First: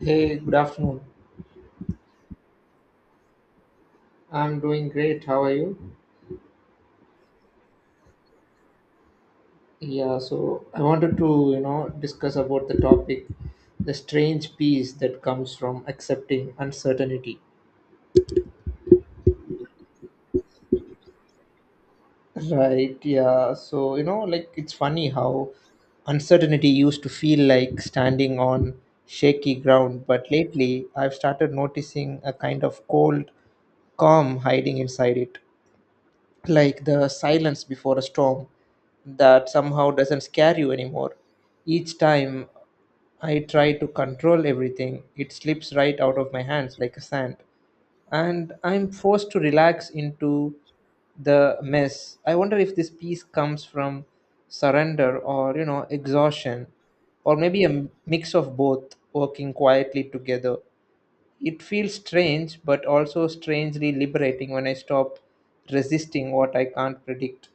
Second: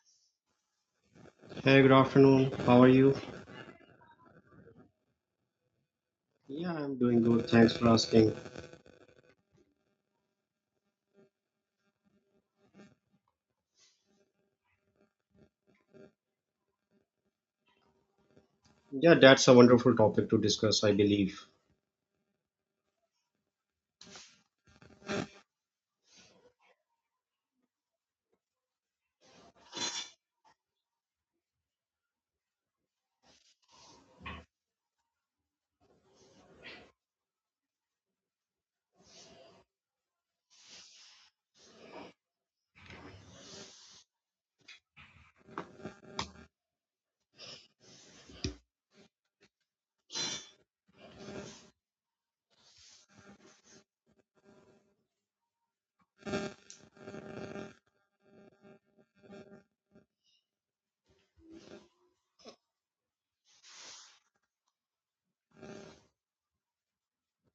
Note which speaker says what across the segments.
Speaker 1: Hey, good afternoon.
Speaker 2: Hey, good afternoon. How are you?
Speaker 1: I'm doing great. How are you?
Speaker 2: Yeah, I'm doing good. Thanks for asking.
Speaker 1: Yeah, so I wanted to, you know, discuss about the topic, the strange peace that comes from accepting uncertainty.
Speaker 2: Yeah, that's a wonderful topic to discuss, I believe.
Speaker 1: Right, yeah. So, you know, like it's funny how uncertainty used to feel like standing on shaky ground, but lately I've started noticing a kind of cold calm hiding inside it, like the silence before a storm that somehow doesn't scare you anymore. Each time I try to control everything, it slips right out of my hands like a sand, and I'm forced to relax into the mess. I wonder if this peace comes from surrender or, you know, exhaustion, or maybe a mix of both working quietly together. It feels strange, but also strangely liberating when I stop resisting what I can't predict.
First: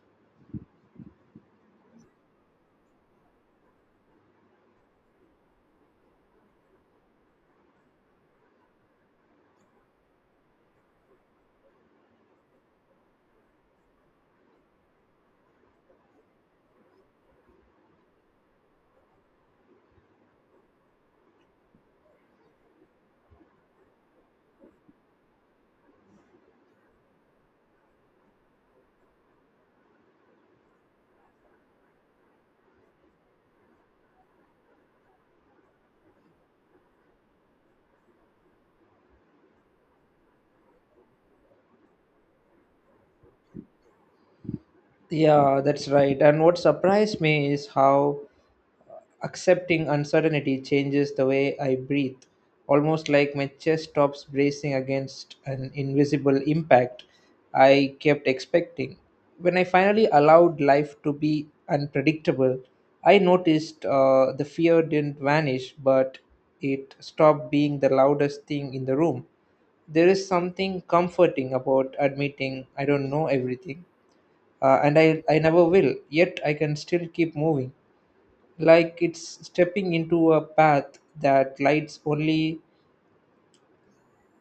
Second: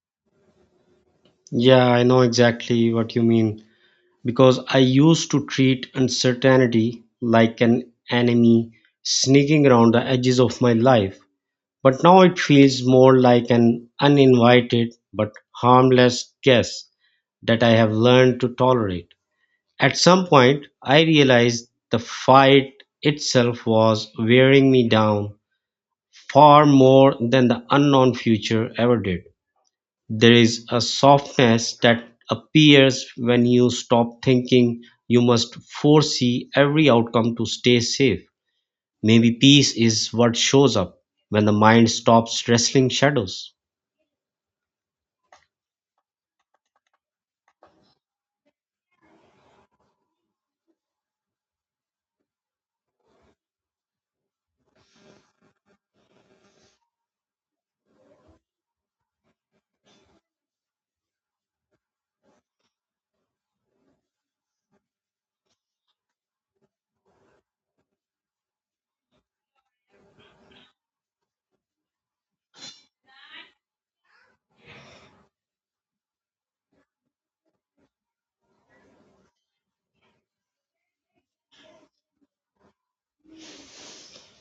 Speaker 2: Yeah, I know exactly what you mean because I used to treat uncertainty like an enemy sneaking around the edges of my life. But now it feels more like an uninvited but harmless guest that I have learned to tolerate. At some point, I realized the fight itself was wearing me down far more than the unknown future ever did. There is a softness that appears when you stop thinking you must foresee every outcome to stay safe. Maybe peace is what shows up when the mind stops wrestling shadows.
Speaker 1: Yeah, that's right. And what surprised me is how accepting uncertainty changes the way I breathe, almost like my chest stops bracing against an invisible impact I kept expecting. When I finally allowed life to be unpredictable, I noticed the fear didn't vanish, but it stopped being the loudest thing in the room. There is something comforting about admitting I don't know everything, and I never will, yet I can still keep moving, like it's stepping into a path that lights only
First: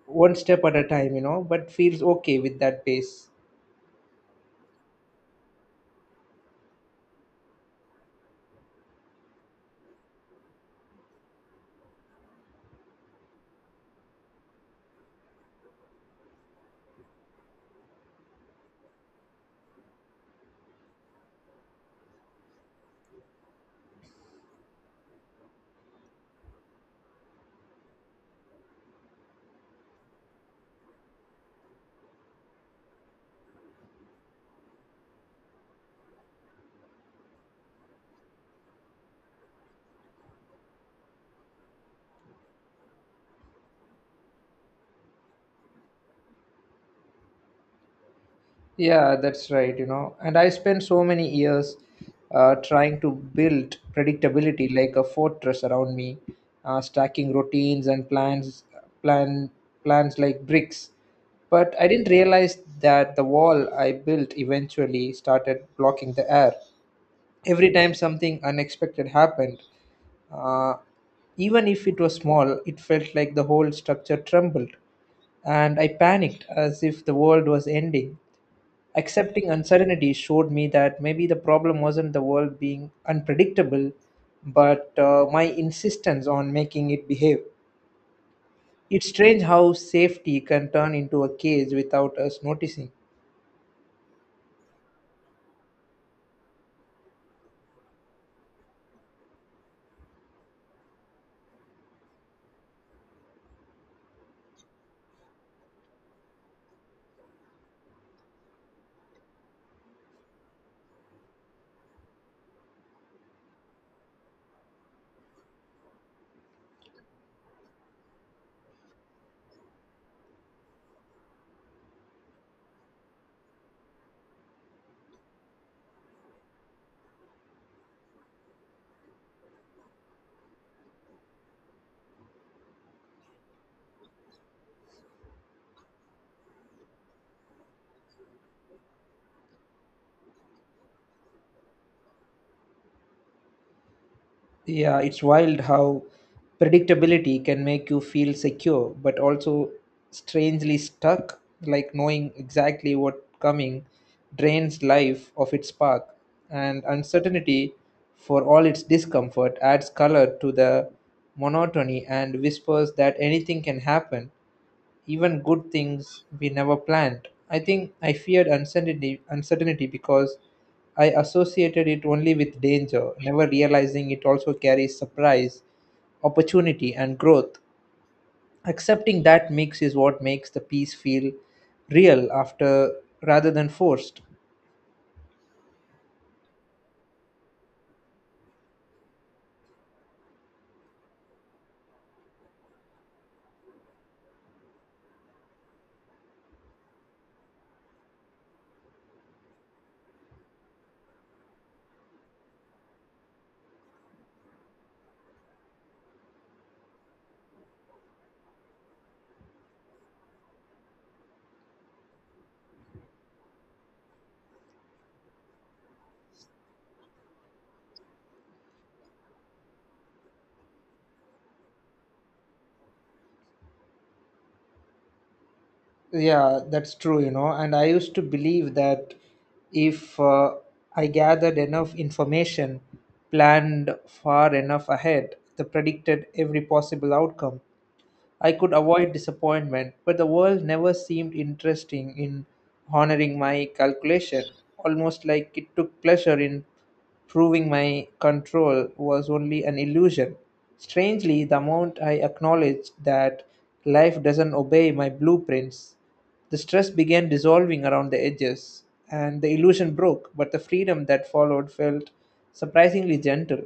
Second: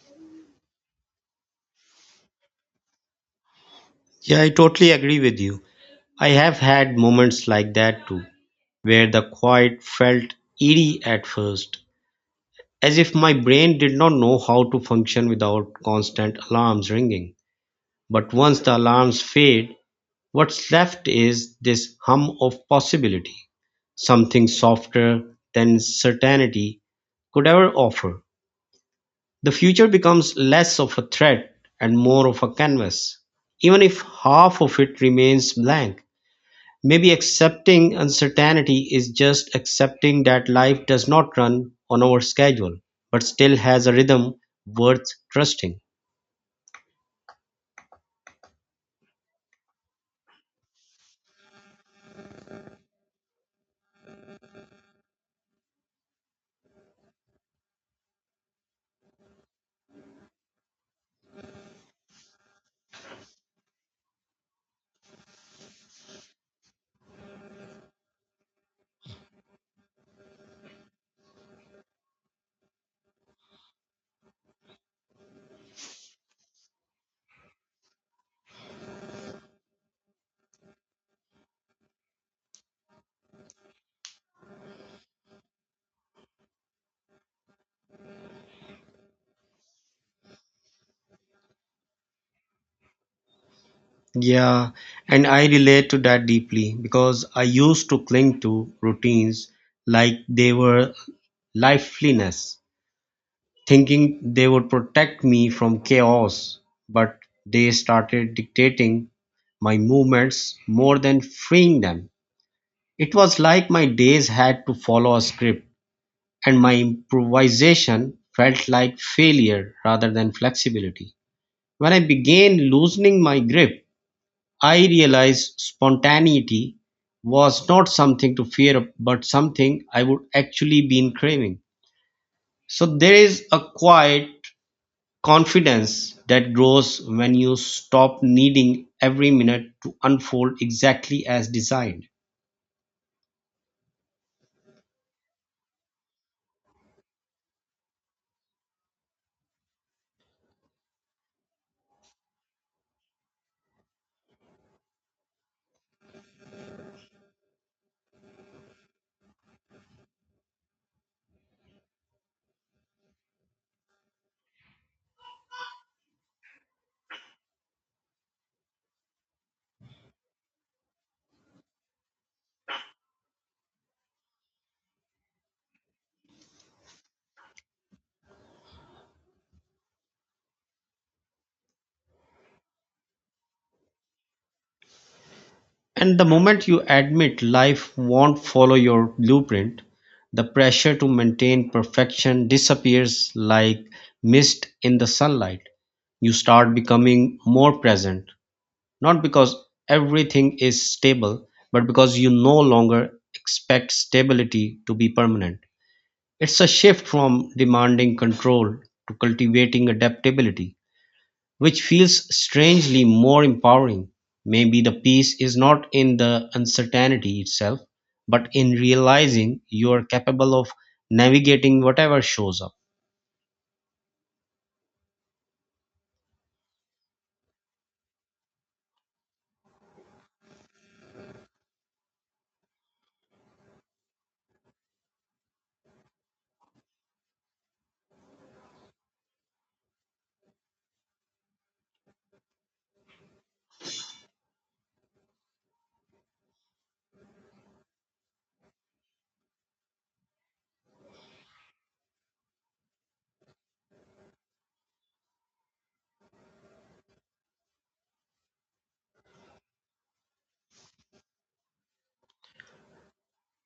Speaker 1: one step at a time, you know, but feels okay with that pace.
Speaker 2: Yeah, I totally agree with you. I have had moments like that too, where the quiet felt eerie at first, as if my brain did not know how to function without constant alarms ringing. But once the alarms fade, what's left is this hum of possibility, something softer than certainty could ever offer. The future becomes less of a threat and more of a canvas, even if half of it remains blank. Maybe accepting uncertainty is just accepting that life does not run on our schedule, but still has a rhythm worth trusting.
Speaker 1: Yeah, that's right, you know, and I spent so many years trying to build predictability like a fortress around me, stacking routines and plan plans like bricks, but I didn't realize that the wall I built eventually started blocking the air. Every time something unexpected happened, Uh, even if it was small, it felt like the whole structure trembled, and I panicked as if the world was ending. Accepting uncertainty showed me that maybe the problem wasn't the world being unpredictable, but my insistence on making it behave. It's strange how safety can turn into a cage without us noticing.
Speaker 2: Yeah, and I relate to that deeply because I used to cling to routines like they were lifeliness, thinking they would protect me from chaos, but they started dictating my movements more than freeing them. It was like my days had to follow a script, and my improvisation felt like failure rather than flexibility. When I began loosening my grip, I realized spontaneity was not something to fear, but something I would actually been craving. So there is a quiet confidence that grows when you stop needing every minute to unfold exactly as designed.
Speaker 1: Yeah, it's wild how predictability can make you feel secure, but also strangely stuck, like knowing exactly what coming drains life of its spark. And uncertainty, for all its discomfort, adds color to the monotony and whispers that anything can happen, even good things we never planned. I think I feared uncertainty because I associated it only with danger, never realizing it also carries surprise, opportunity, and growth. Accepting that mix is what makes the piece feel real, after rather than forced.
Speaker 2: And the moment you admit life won't follow your blueprint, the pressure to maintain perfection disappears like mist in the sunlight. You start becoming more present, not because everything is stable, but because you no longer expect stability to be permanent. It's a shift from demanding control to cultivating adaptability, which feels strangely more empowering. Maybe the peace is not in the uncertainty itself, but in realizing you are capable of navigating whatever shows up.
Speaker 1: Yeah, that's true, you know. And I used to believe that if I gathered enough information, planned far enough ahead, the predicted every possible outcome, I could avoid disappointment, but the world never seemed interesting in honoring my calculation, almost like it took pleasure in proving my control was only an illusion. Strangely, the amount I acknowledged that life doesn't obey my blueprints, the stress began dissolving around the edges, and the illusion broke, but the freedom that followed felt surprisingly gentle.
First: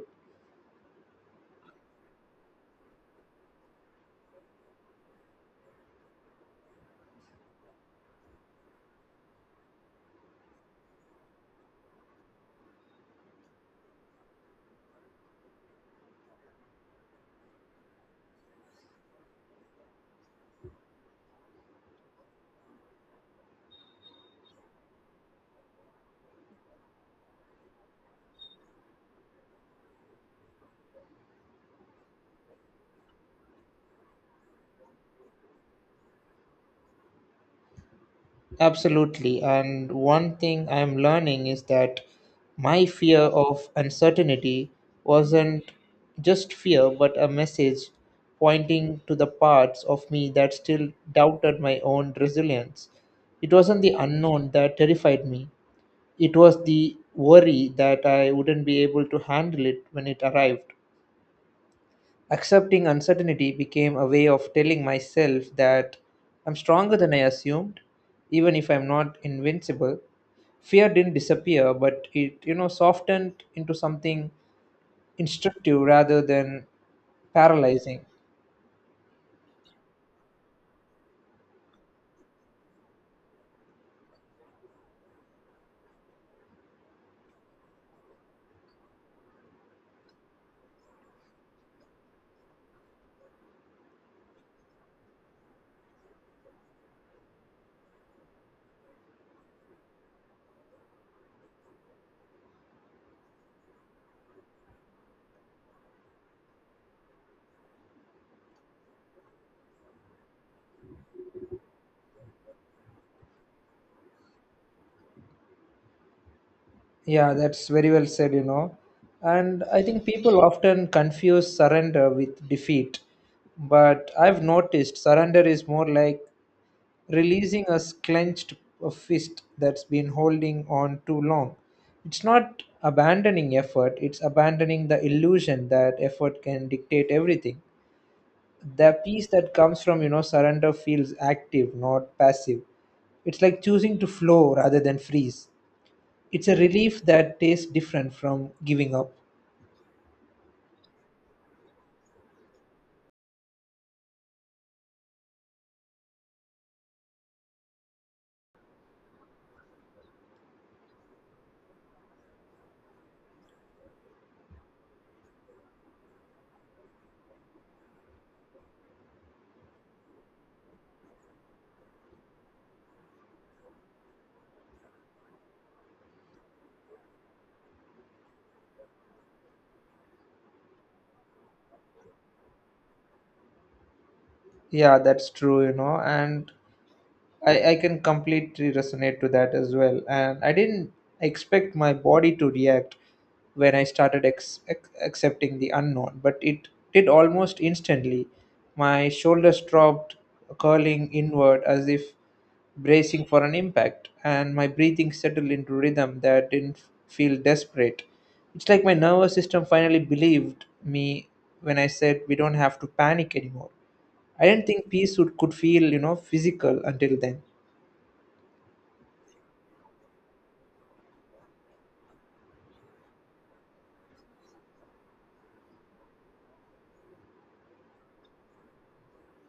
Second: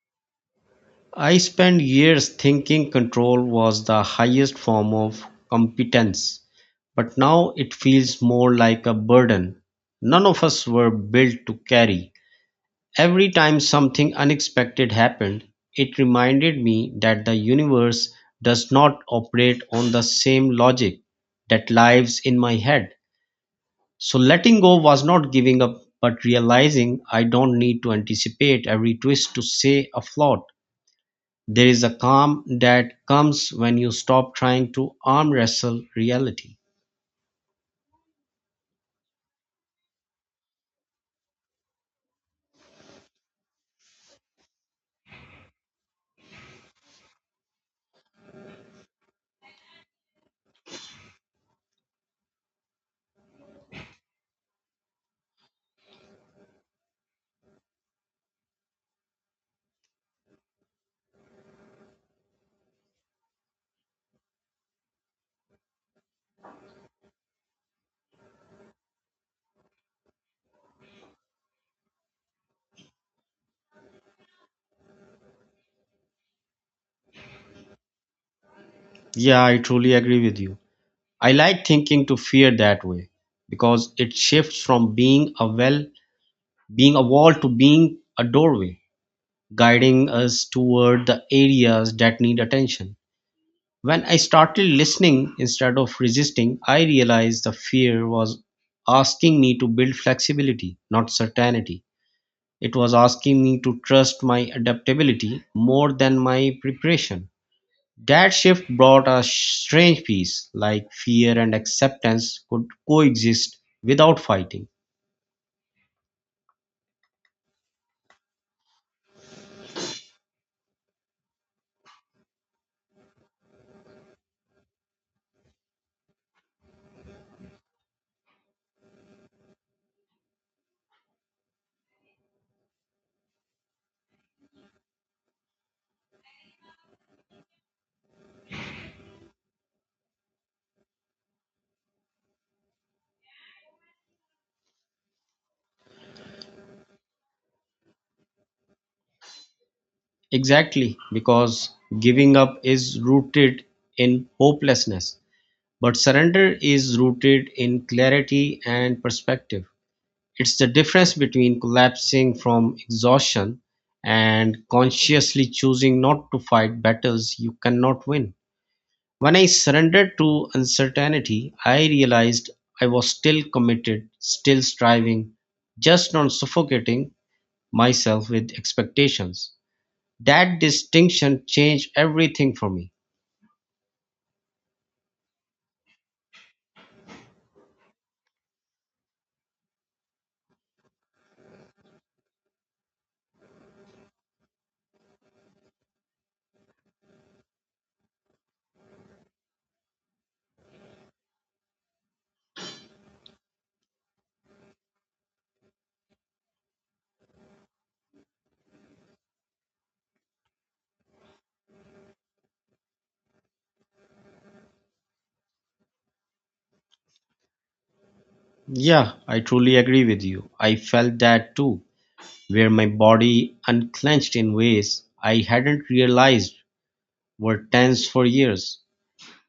Speaker 2: I spent years thinking control was the highest form of competence, but now it feels more like a burden. None of us were built to carry. Every time something unexpected happened, it reminded me that the universe does not operate on the same logic that lives in my head. So letting go was not giving up, but realizing I don't need to anticipate every twist to say a flaw. There is a calm that comes when you stop trying to arm wrestle reality.
Speaker 1: Absolutely. And one thing I'm learning is that my fear of uncertainty wasn't just fear, but a message pointing to the parts of me that still doubted my own resilience. It wasn't the unknown that terrified me, it was the worry that I wouldn't be able to handle it when it arrived. Accepting uncertainty became a way of telling myself that I'm stronger than I assumed, even if I'm not invincible. Fear didn't disappear, but it, you know, softened into something instructive rather than paralyzing.
Speaker 2: Yeah, I truly agree with you. I like thinking to fear that way because it shifts from being a well, being a wall to being a doorway, guiding us toward the areas that need attention. When I started listening instead of resisting, I realized the fear was asking me to build flexibility, not certainty. It was asking me to trust my adaptability more than my preparation. That shift brought a strange peace, like fear and acceptance could coexist without fighting.
Speaker 1: Yeah, that's very well said, you know. And I think people often confuse surrender with defeat. But I've noticed surrender is more like releasing a clenched fist that's been holding on too long. It's not abandoning effort, it's abandoning the illusion that effort can dictate everything. The peace that comes from, you know, surrender feels active, not passive. It's like choosing to flow rather than freeze. It's a relief that tastes different from giving up.
Speaker 2: Exactly, because giving up is rooted in hopelessness, but surrender is rooted in clarity and perspective. It's the difference between collapsing from exhaustion and consciously choosing not to fight battles you cannot win. When I surrendered to uncertainty, I realized I was still committed, still striving, just not suffocating myself with expectations. That distinction changed everything for me.
Speaker 1: Yeah, that's true, you know, and I can completely resonate to that as well. And I didn't expect my body to react when I started accepting the unknown, but it did almost instantly. My shoulders dropped, curling inward as if bracing for an impact, and my breathing settled into rhythm that didn't feel desperate. It's like my nervous system finally believed me when I said we don't have to panic anymore. I didn't think peace would, could feel, you know, physical until then.
Speaker 2: Yeah, I truly agree with you. I felt that too, where my body unclenched in ways I hadn't realized were tense for years.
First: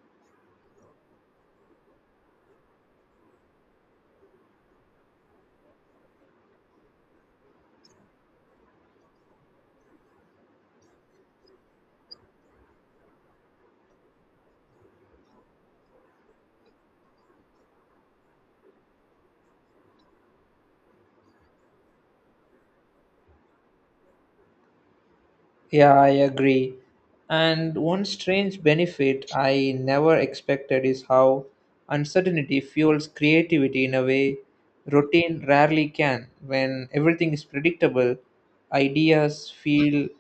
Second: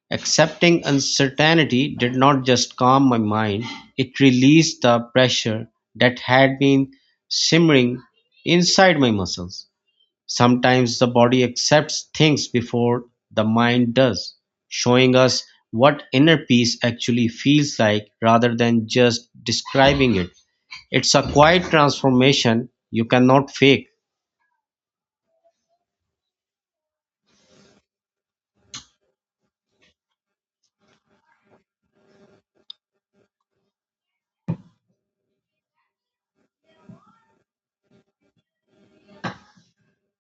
Speaker 2: Accepting uncertainty did not just calm my mind, it released the pressure that had been simmering inside my muscles. Sometimes the body accepts things before the mind does, showing us what inner peace actually feels like rather than just describing it. It's a quiet transformation you cannot fake.
Speaker 1: Yeah, I agree. And one strange benefit I never expected is how uncertainty fuels creativity in a way routine rarely can. When everything is predictable, ideas feel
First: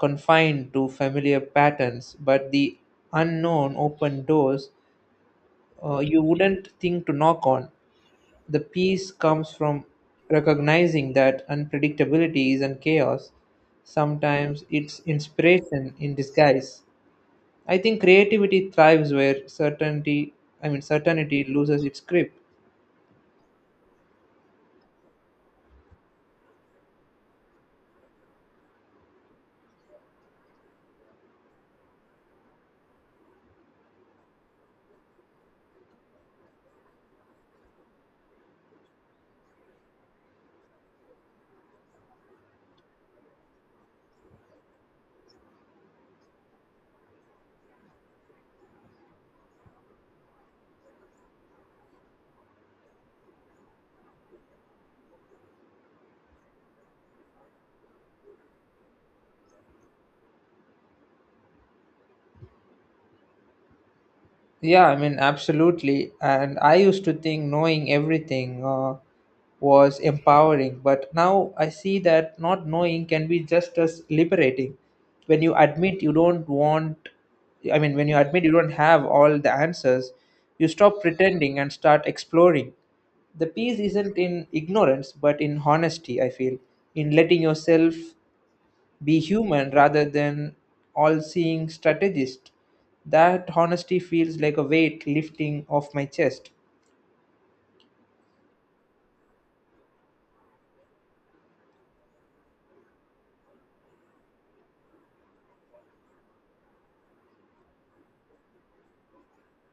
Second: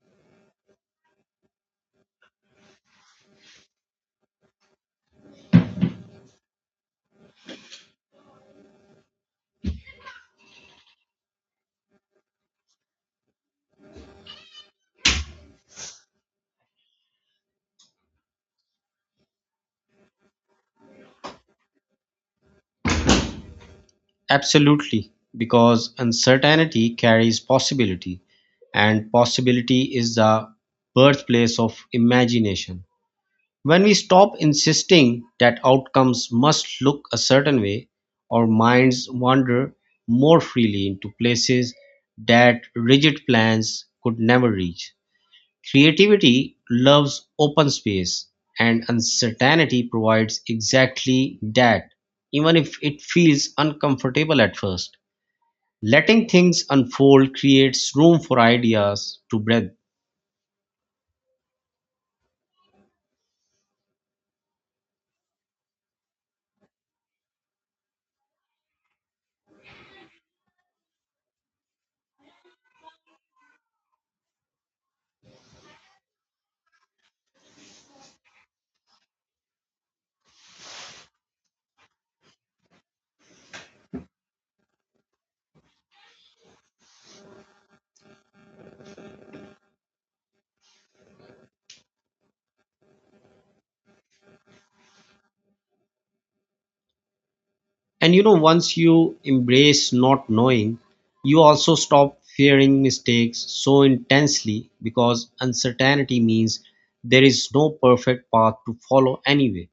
Speaker 1: confined to familiar patterns, but the unknown open doors you wouldn't think to knock on. The peace comes from recognizing that unpredictability and chaos, sometimes it's inspiration in disguise. I think creativity thrives where certainty I mean certainty loses its grip.
Speaker 2: Absolutely, because uncertainty carries possibility, and possibility is the birthplace of imagination. When we stop insisting that outcomes must look a certain way, our minds wander more freely into places that rigid plans could never reach. Creativity loves open space, and uncertainty provides exactly that, even if it feels uncomfortable at first, letting things unfold creates room for ideas to breathe.
Speaker 1: Yeah, I mean, absolutely. And I used to think knowing everything was empowering, but now I see that not knowing can be just as liberating. When you admit you don't want, I mean, when you admit you don't have all the answers, you stop pretending and start exploring. The peace isn't in ignorance, but in honesty, I feel, in letting yourself be human rather than all seeing strategist. That honesty feels like a weight lifting off my chest.
Speaker 2: And you know, once you embrace not knowing, you also stop fearing mistakes so intensely, because uncertainty means there is no perfect path to follow anyway.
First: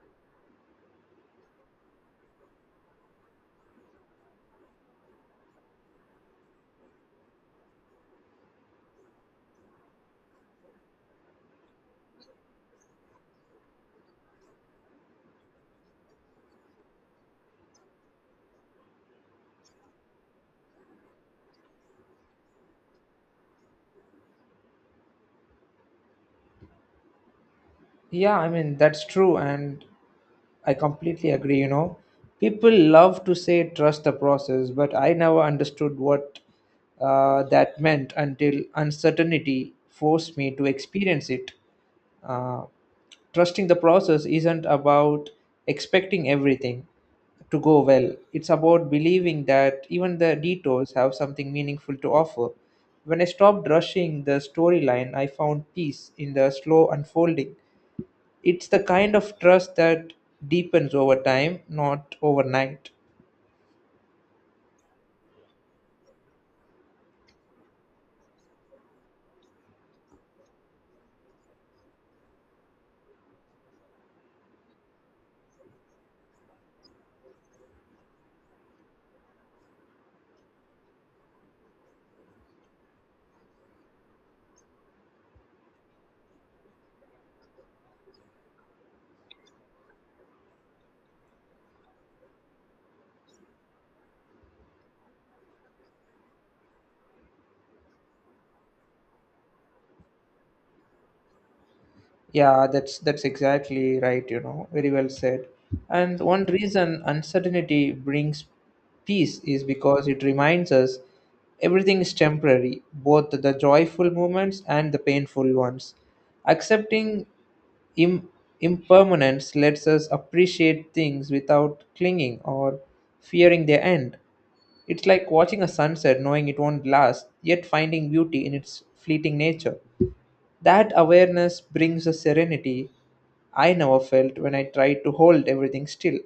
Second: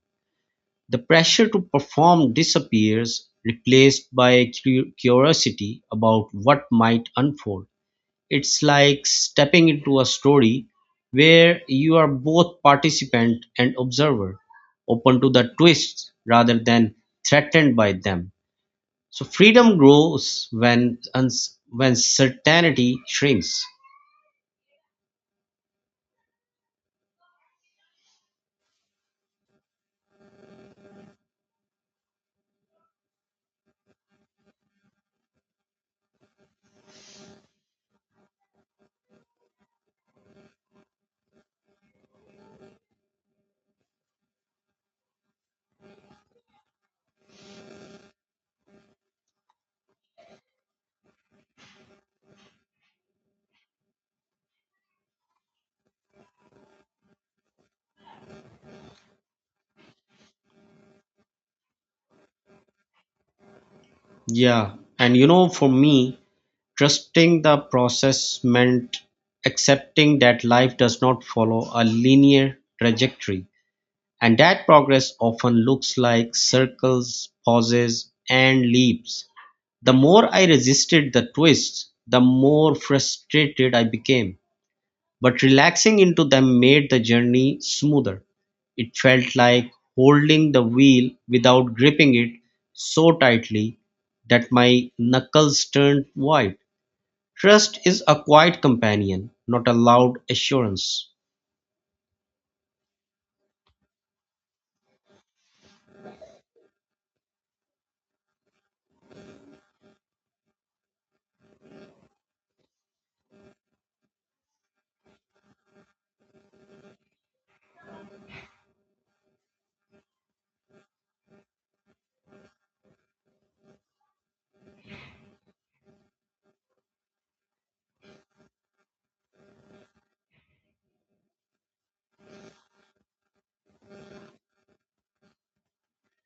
Speaker 2: The pressure to perform disappears, replaced by curiosity about what might unfold. It's like stepping into a story where you are both participant and observer, open to the twists rather than threatened by them. So freedom grows when certainty shrinks.
Speaker 1: Yeah, I mean, that's true, and I completely agree. You know, people love to say trust the process, but I never understood what that meant until uncertainty forced me to experience it. Uh, Trusting the process isn't about expecting everything to go well. It's about believing that even the detours have something meaningful to offer. When I stopped rushing the storyline, I found peace in the slow unfolding. It's the kind of trust that deepens over time, not overnight.
Speaker 2: Yeah, and you know, for me, trusting the process meant accepting that life does not follow a linear trajectory, and that progress often looks like circles, pauses, and leaps. The more I resisted the twists, the more frustrated I became. But relaxing into them made the journey smoother. It felt like holding the wheel without gripping it so tightly that my knuckles turned white. Trust is a quiet companion, not a loud assurance.
Speaker 1: Yeah, that's exactly right, you know. Very well said. And one reason uncertainty brings peace is because it reminds us everything is temporary, both the joyful moments and the painful ones. Accepting Im- impermanence lets us appreciate things without clinging or fearing their end. It's like watching a sunset knowing it won't last, yet finding beauty in its fleeting nature. That awareness brings a serenity I never felt when I tried to hold everything still.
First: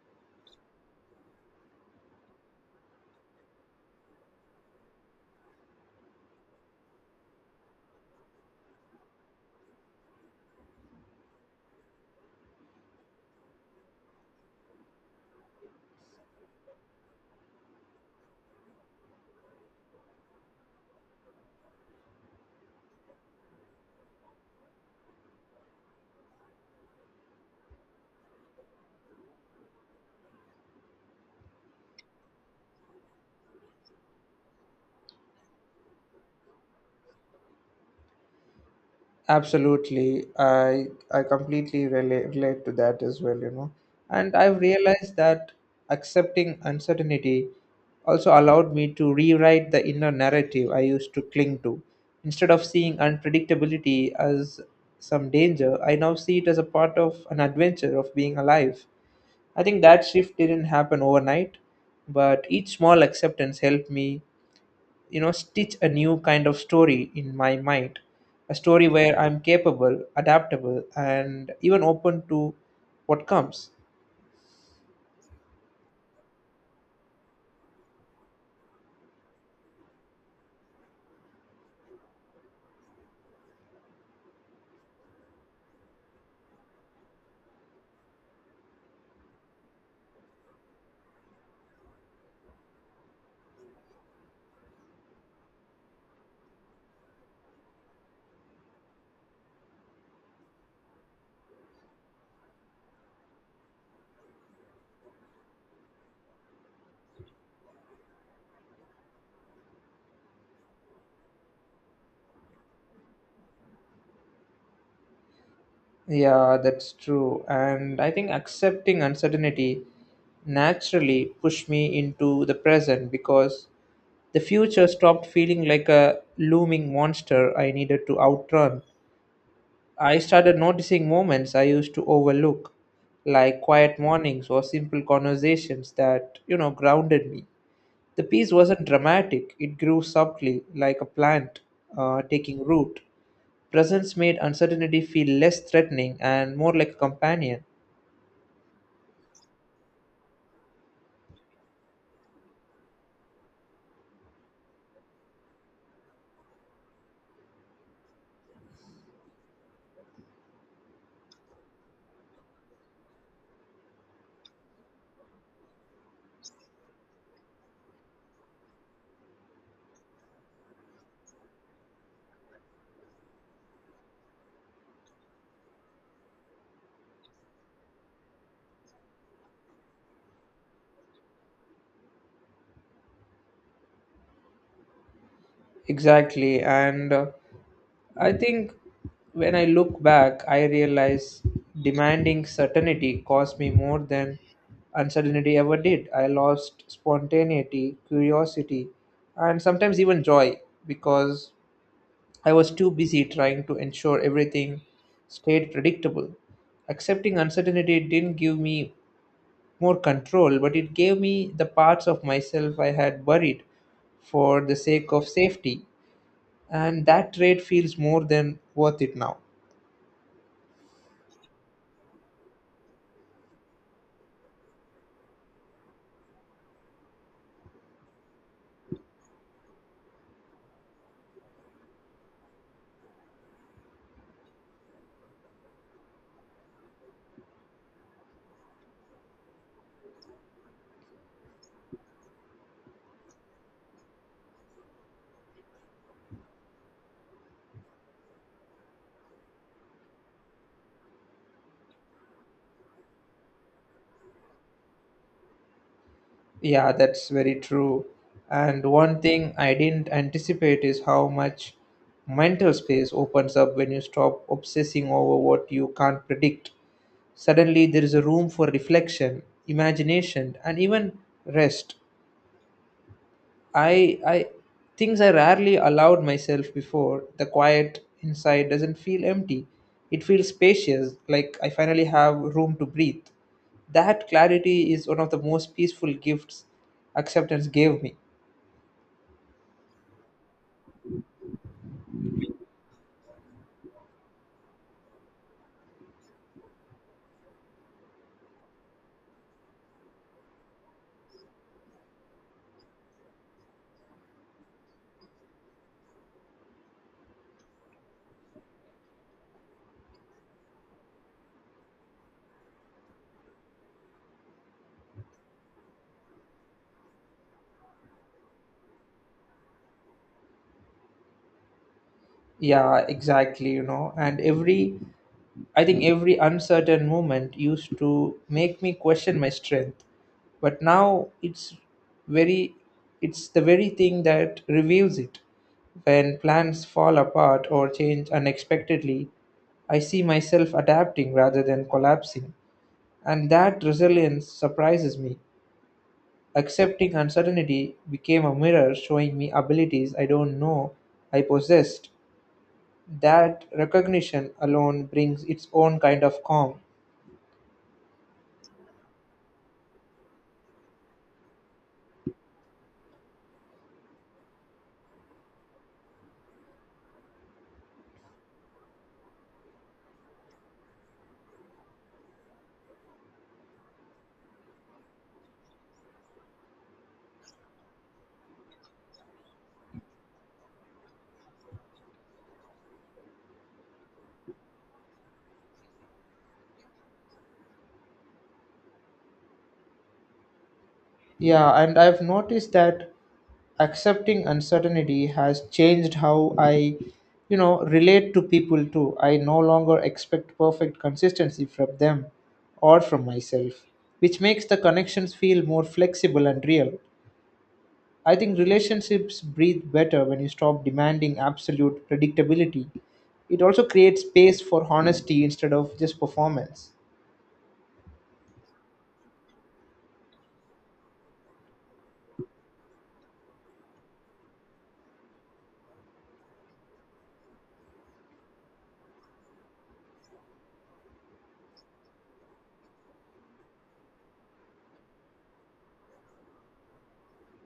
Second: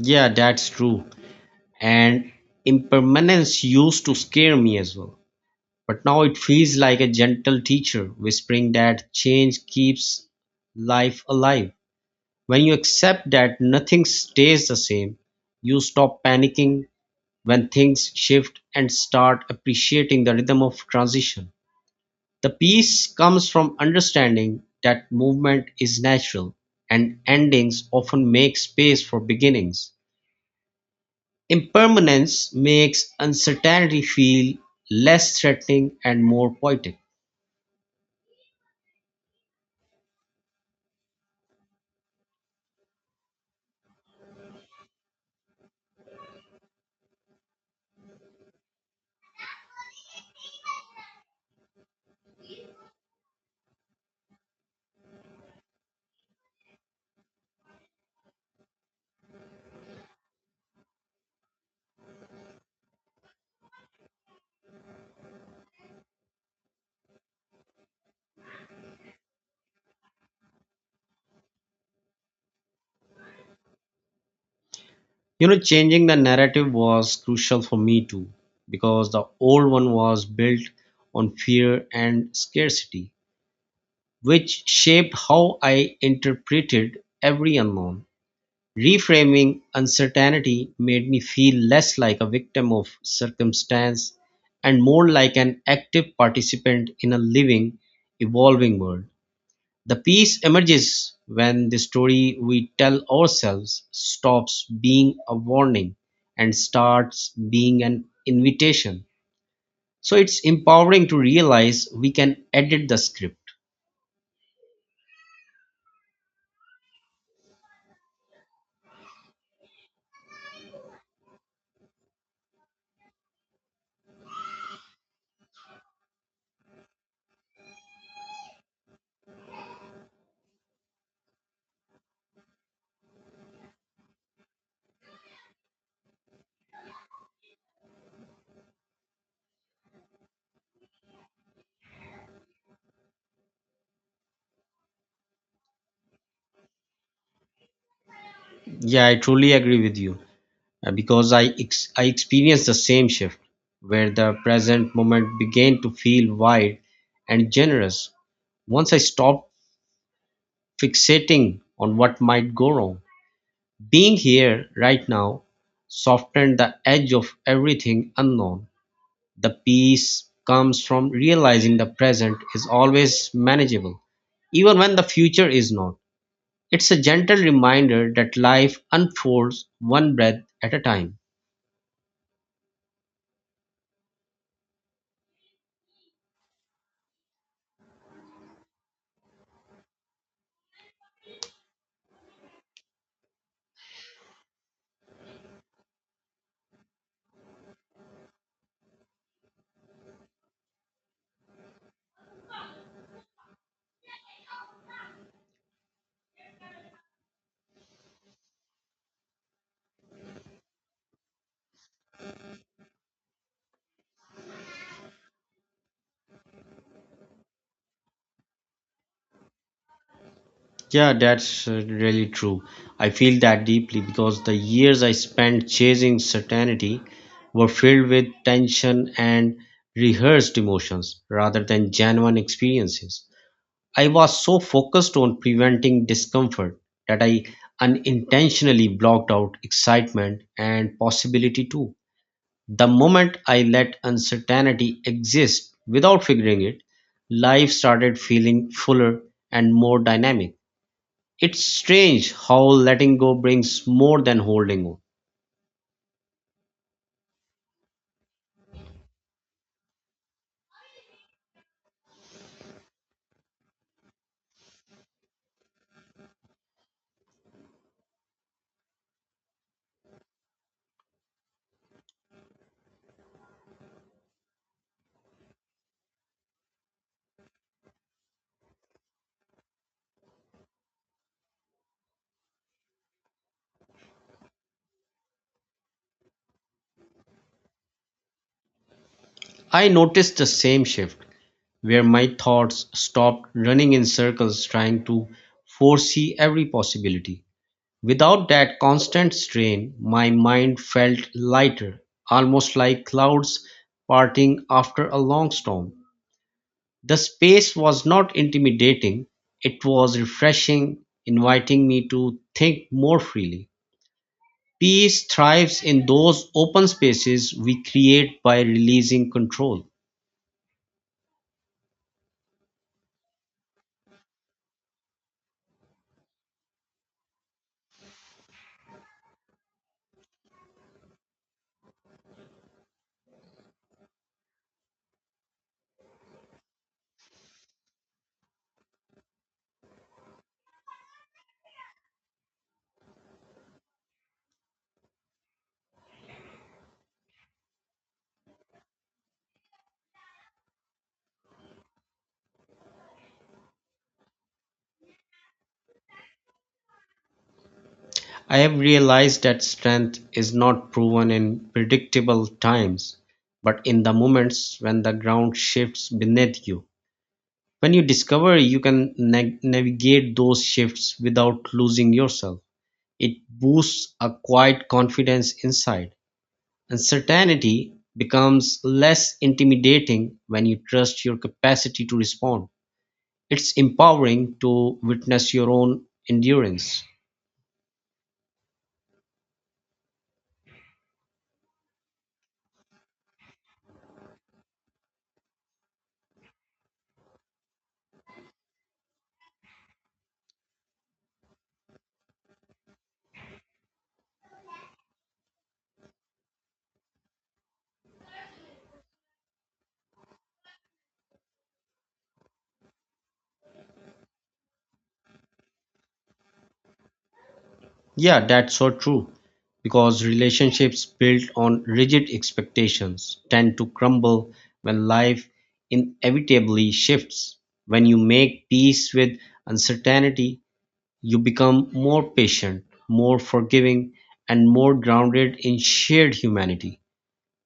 Speaker 2: Yeah, that's true. And impermanence used to scare me as well. But now it feels like a gentle teacher whispering that change keeps life alive. When you accept that nothing stays the same, you stop panicking when things shift and start appreciating the rhythm of transition. The peace comes from understanding that movement is natural and endings often make space for beginnings. Impermanence makes uncertainty feel less threatening and more poetic.
Speaker 1: Absolutely, I completely relate to that as well, you know. And I've realized that accepting uncertainty also allowed me to rewrite the inner narrative I used to cling to. Instead of seeing unpredictability as some danger, I now see it as a part of an adventure of being alive. I think that shift didn't happen overnight, but each small acceptance helped me, you know, stitch a new kind of story in my mind. A story where I'm capable, adaptable, and even open to what comes.
Speaker 2: You know, changing the narrative was crucial for me too, because the old one was built on fear and scarcity, which shaped how I interpreted every unknown. Reframing uncertainty made me feel less like a victim of circumstance and more like an active participant in a living, evolving world. The peace emerges when the story we tell ourselves stops being a warning and starts being an invitation. So it's empowering to realize we can edit the script.
Speaker 1: Yeah, that's true. And I think accepting uncertainty naturally pushed me into the present because the future stopped feeling like a looming monster I needed to outrun. I started noticing moments I used to overlook, like quiet mornings or simple conversations that, you know, grounded me. The peace wasn't dramatic, it grew subtly, like a plant taking root. Presence made uncertainty feel less threatening and more like a companion.
Speaker 2: Yeah, I truly agree with you, because I experienced the same shift where the present moment began to feel wide and generous once I stopped fixating on what might go wrong. Being here right now softened the edge of everything unknown. The peace comes from realizing the present is always manageable, even when the future is not. It's a gentle reminder that life unfolds one breath at a time.
Speaker 1: Exactly, and I think when I look back, I realize demanding certainty cost me more than uncertainty ever did. I lost spontaneity, curiosity, and sometimes even joy because I was too busy trying to ensure everything stayed predictable. Accepting uncertainty didn't give me more control, but it gave me the parts of myself I had buried for the sake of safety. And that trade feels more than worth it now.
Speaker 2: Yeah, that's really true. I feel that deeply because the years I spent chasing certainty were filled with tension and rehearsed emotions rather than genuine experiences. I was so focused on preventing discomfort that I unintentionally blocked out excitement and possibility too. The moment I let uncertainty exist without figuring it, life started feeling fuller and more dynamic. It's strange how letting go brings more than holding on.
Speaker 1: Yeah, that's very true. And one thing I didn't anticipate is how much mental space opens up when you stop obsessing over what you can't predict. Suddenly, there is a room for reflection, imagination, and even rest. I, I, Things I rarely allowed myself before. The quiet inside doesn't feel empty. It feels spacious, like I finally have room to breathe. That clarity is one of the most peaceful gifts acceptance gave me.
Speaker 2: I noticed the same shift where my thoughts stopped running in circles trying to foresee every possibility. Without that constant strain, my mind felt lighter, almost like clouds parting after a long storm. The space was not intimidating, it was refreshing, inviting me to think more freely. Peace thrives in those open spaces we create by releasing control.
Speaker 1: Yeah, exactly, you know, and every I think every uncertain moment used to make me question my strength. But now it's very it's the very thing that reveals it. When plans fall apart or change unexpectedly, I see myself adapting rather than collapsing. And that resilience surprises me. Accepting uncertainty became a mirror showing me abilities I don't know I possessed. That recognition alone brings its own kind of calm.
Speaker 2: I have realized that strength is not proven in predictable times, but in the moments when the ground shifts beneath you. When you discover you can navigate those shifts without losing yourself, it boosts a quiet confidence inside. Uncertainty becomes less intimidating when you trust your capacity to respond. It's empowering to witness your own endurance.
Speaker 1: Yeah, and I've noticed that accepting uncertainty has changed how I, you know, relate to people too. I no longer expect perfect consistency from them or from myself, which makes the connections feel more flexible and real. I think relationships breathe better when you stop demanding absolute predictability. It also creates space for honesty instead of just performance.
Speaker 2: Yeah, that's so true. Because relationships built on rigid expectations tend to crumble when life inevitably shifts. When you make peace with uncertainty, you become more patient, more forgiving, and more grounded in shared humanity.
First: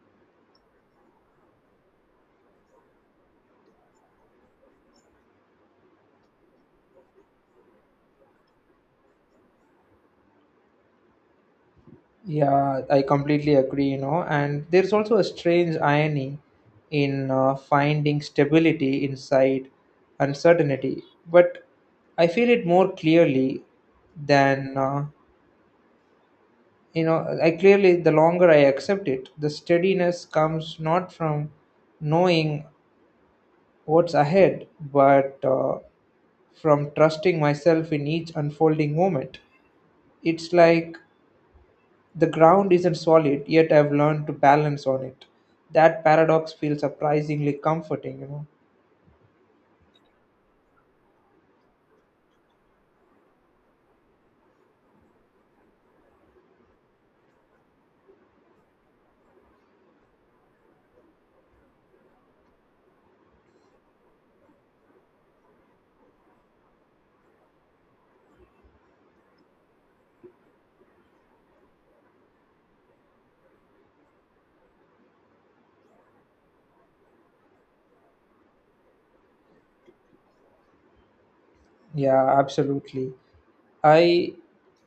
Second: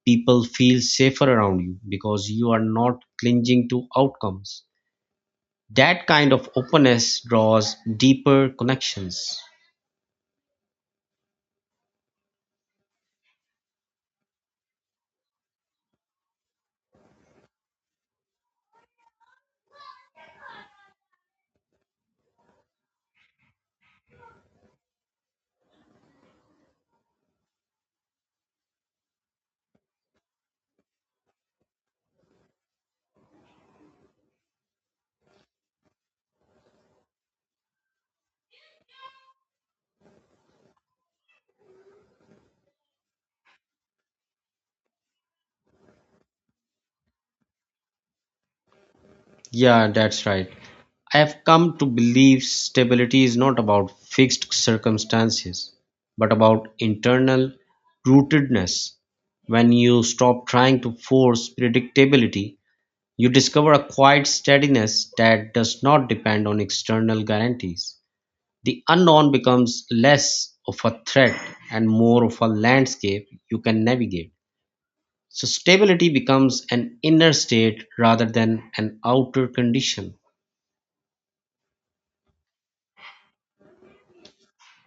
Speaker 2: People feel safer around you because you are not clinging to outcomes. That kind of openness draws deeper connections.
Speaker 1: Yeah, I completely agree, you know. And there's also a strange irony in finding stability inside uncertainty, but I feel it more clearly than, the longer I accept it, the steadiness comes not from knowing what's ahead, but from trusting myself in each unfolding moment. It's like the ground isn't solid, yet I've learned to balance on it. That paradox feels surprisingly comforting, you know.
Speaker 2: Yeah, that's right. I have come to believe stability is not about fixed circumstances, but about internal rootedness. When you stop trying to force predictability, you discover a quiet steadiness that does not depend on external guarantees. The unknown becomes less of a threat and more of a landscape you can navigate. So, stability becomes an inner state rather than an outer condition.
Speaker 1: Yeah, absolutely. I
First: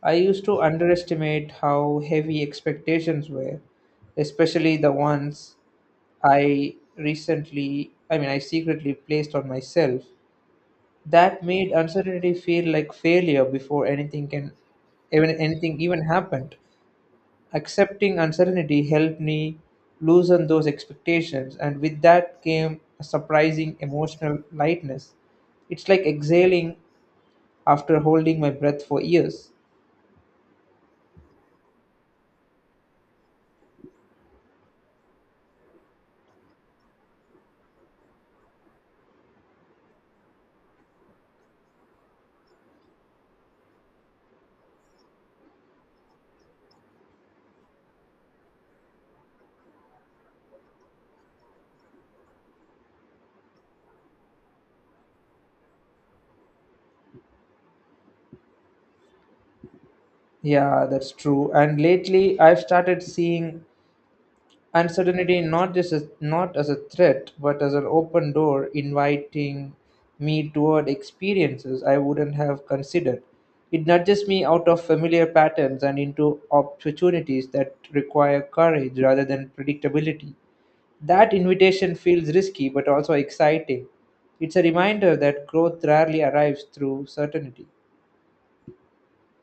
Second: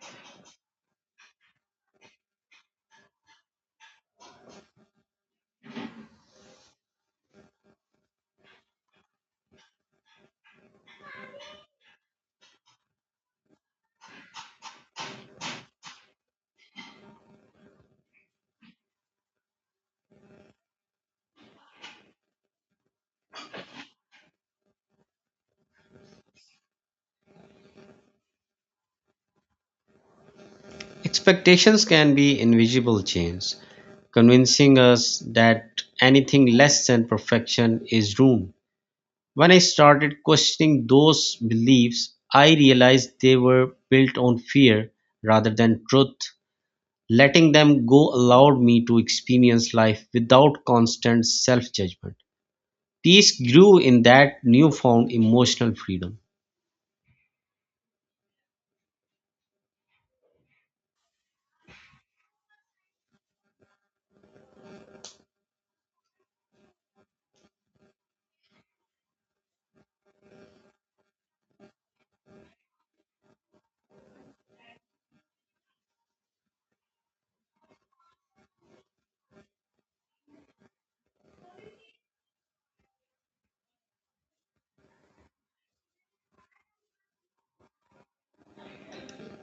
Speaker 1: I used to underestimate how heavy expectations were, especially the ones I recently, I mean, I secretly placed on myself. That made uncertainty feel like failure before anything even happened. Accepting uncertainty helped me loosen those expectations, and with that came a surprising emotional lightness. It's like exhaling after holding my breath for years.
Speaker 2: Expectations can be invisible chains, convincing us that anything less than perfection is ruin. When I started questioning those beliefs, I realized they were built on fear rather than truth. Letting them go allowed me to experience life without constant self judgment. Peace grew in that newfound emotional freedom.
Speaker 1: Yeah, that's true. And lately, I've started seeing uncertainty, not as a threat but as an open door inviting me toward experiences I wouldn't have considered. It nudges me out of familiar patterns and into opportunities that require courage rather than predictability. That invitation feels risky but also exciting. It's a reminder that growth rarely arrives through certainty.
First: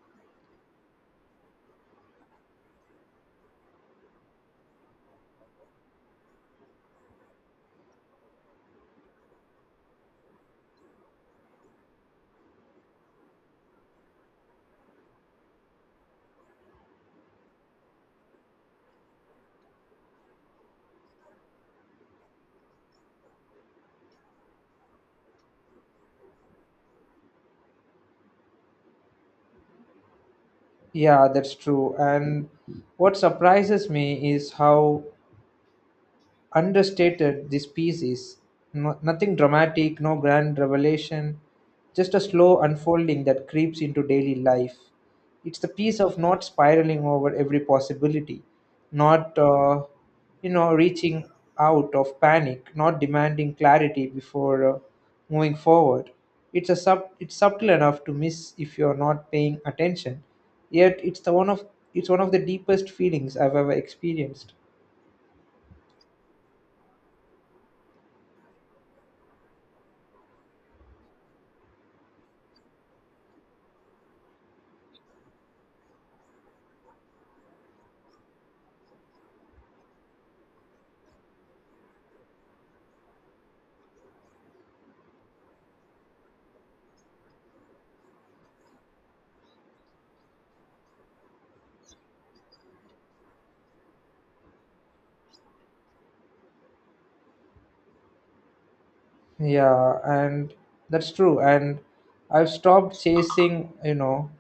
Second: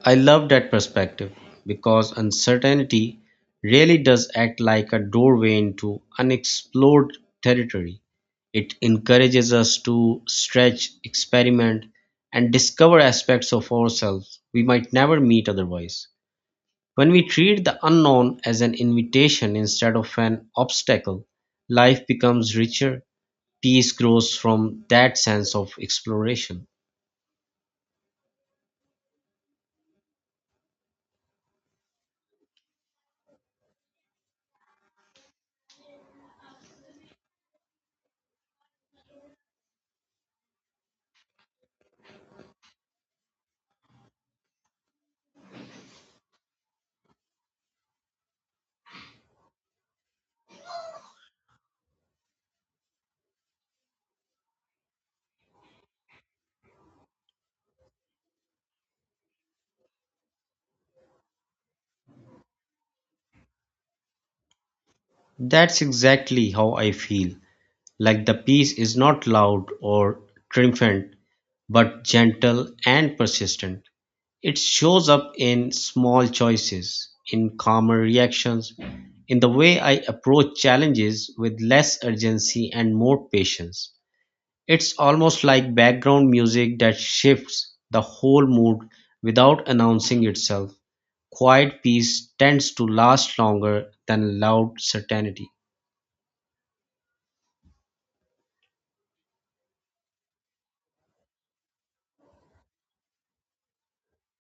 Speaker 2: I love that perspective because uncertainty really does act like a doorway into unexplored territory. It encourages us to stretch, experiment, and discover aspects of ourselves we might never meet otherwise. When we treat the unknown as an invitation instead of an obstacle, life becomes richer. Peace grows from that sense of exploration.
Speaker 1: Yeah, that's true. And what surprises me is how understated the species. No, nothing dramatic, no grand revelation, just a slow unfolding that creeps into daily life. It's the piece of not spiraling over every possibility, not, you know, reaching out of panic, not demanding clarity before moving forward. It's a sub. It's subtle enough to miss if you're not paying attention. Yet it's one of the deepest feelings I've ever experienced.
Speaker 2: That's exactly how I feel. Like, the peace is not loud or triumphant, but gentle and persistent. It shows up in small choices, in calmer reactions, in the way I approach challenges with less urgency and more patience. It's almost like background music that shifts the whole mood without announcing itself. Quiet peace tends to last longer than loud certainty.
Speaker 1: Yeah, and that's true. And I've stopped chasing, you know,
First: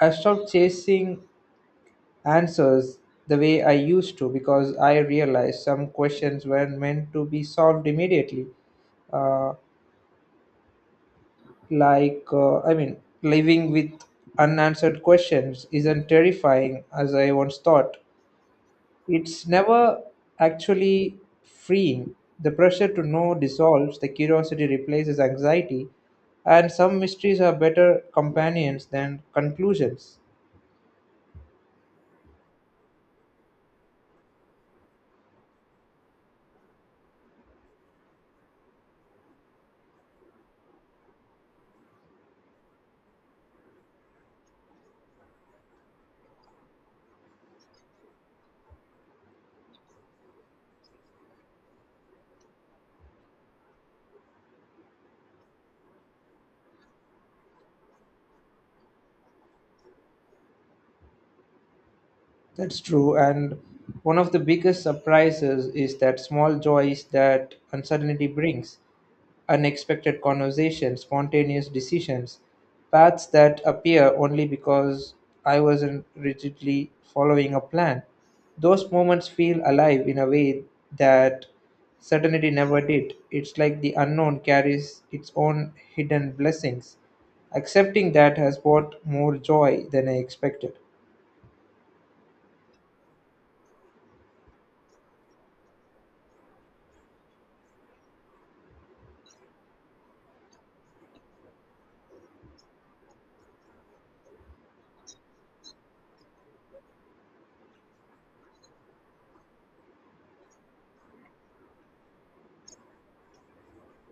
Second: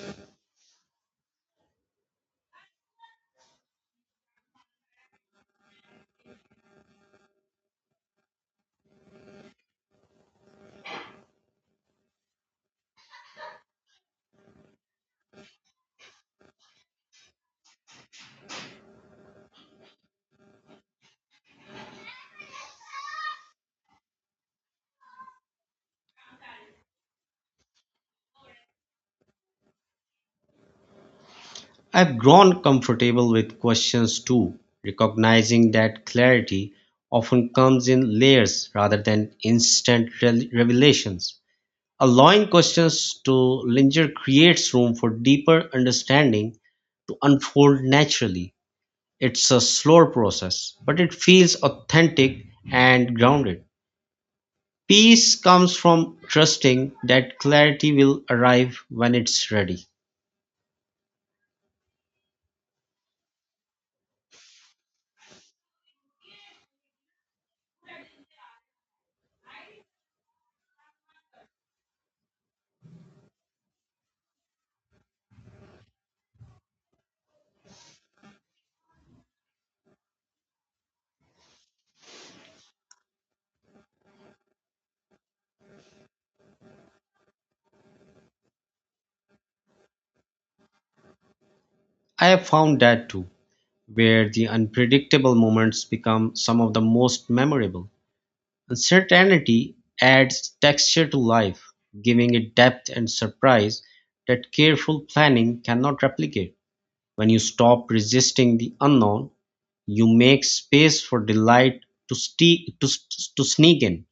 Speaker 1: I've stopped chasing answers the way I used to because I realized some questions weren't meant to be solved immediately. Uh, I mean, living with unanswered questions isn't terrifying as I once thought. It's never actually freeing. The pressure to know dissolves, the curiosity replaces anxiety, and some mysteries are better companions than conclusions.
Speaker 2: I've grown comfortable with questions too, recognizing that clarity often comes in layers rather than instant revelations. Allowing questions to linger creates room for deeper understanding to unfold naturally. It's a slower process, but it feels authentic and grounded. Peace comes from trusting that clarity will arrive when it's ready.
Speaker 1: That's true, and one of the biggest surprises is that small joys that uncertainty brings: unexpected conversations, spontaneous decisions, paths that appear only because I wasn't rigidly following a plan. Those moments feel alive in a way that certainty never did. It's like the unknown carries its own hidden blessings. Accepting that has brought more joy than I expected.
Speaker 2: I have found that too, where the unpredictable moments become some of the most memorable. Uncertainty adds texture to life, giving it depth and surprise that careful planning cannot replicate. When you stop resisting the unknown, you make space for delight to, to sneak in.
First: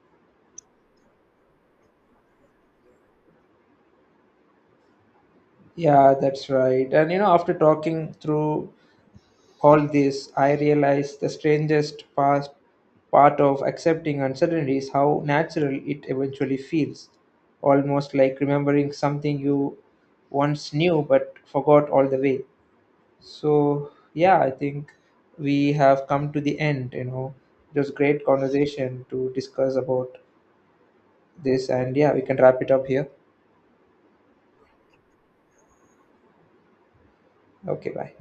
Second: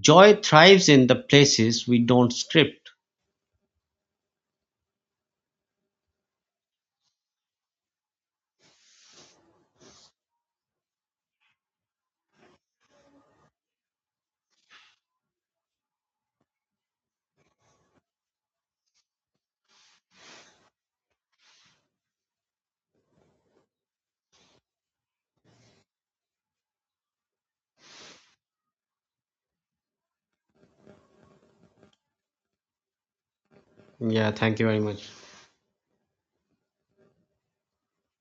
Speaker 2: Joy thrives in the places we don't script.
Speaker 1: Yeah, that's right. And you know, after talking through all this, I realized the strangest past part of accepting uncertainty is how natural it eventually feels. Almost like remembering something you once knew but forgot all the way. So, yeah, I think we have come to the end, you know. It was great conversation to discuss about this, and yeah, we can wrap it up here.
Speaker 2: Yeah, thank you very much.
Speaker 1: Okay, bye.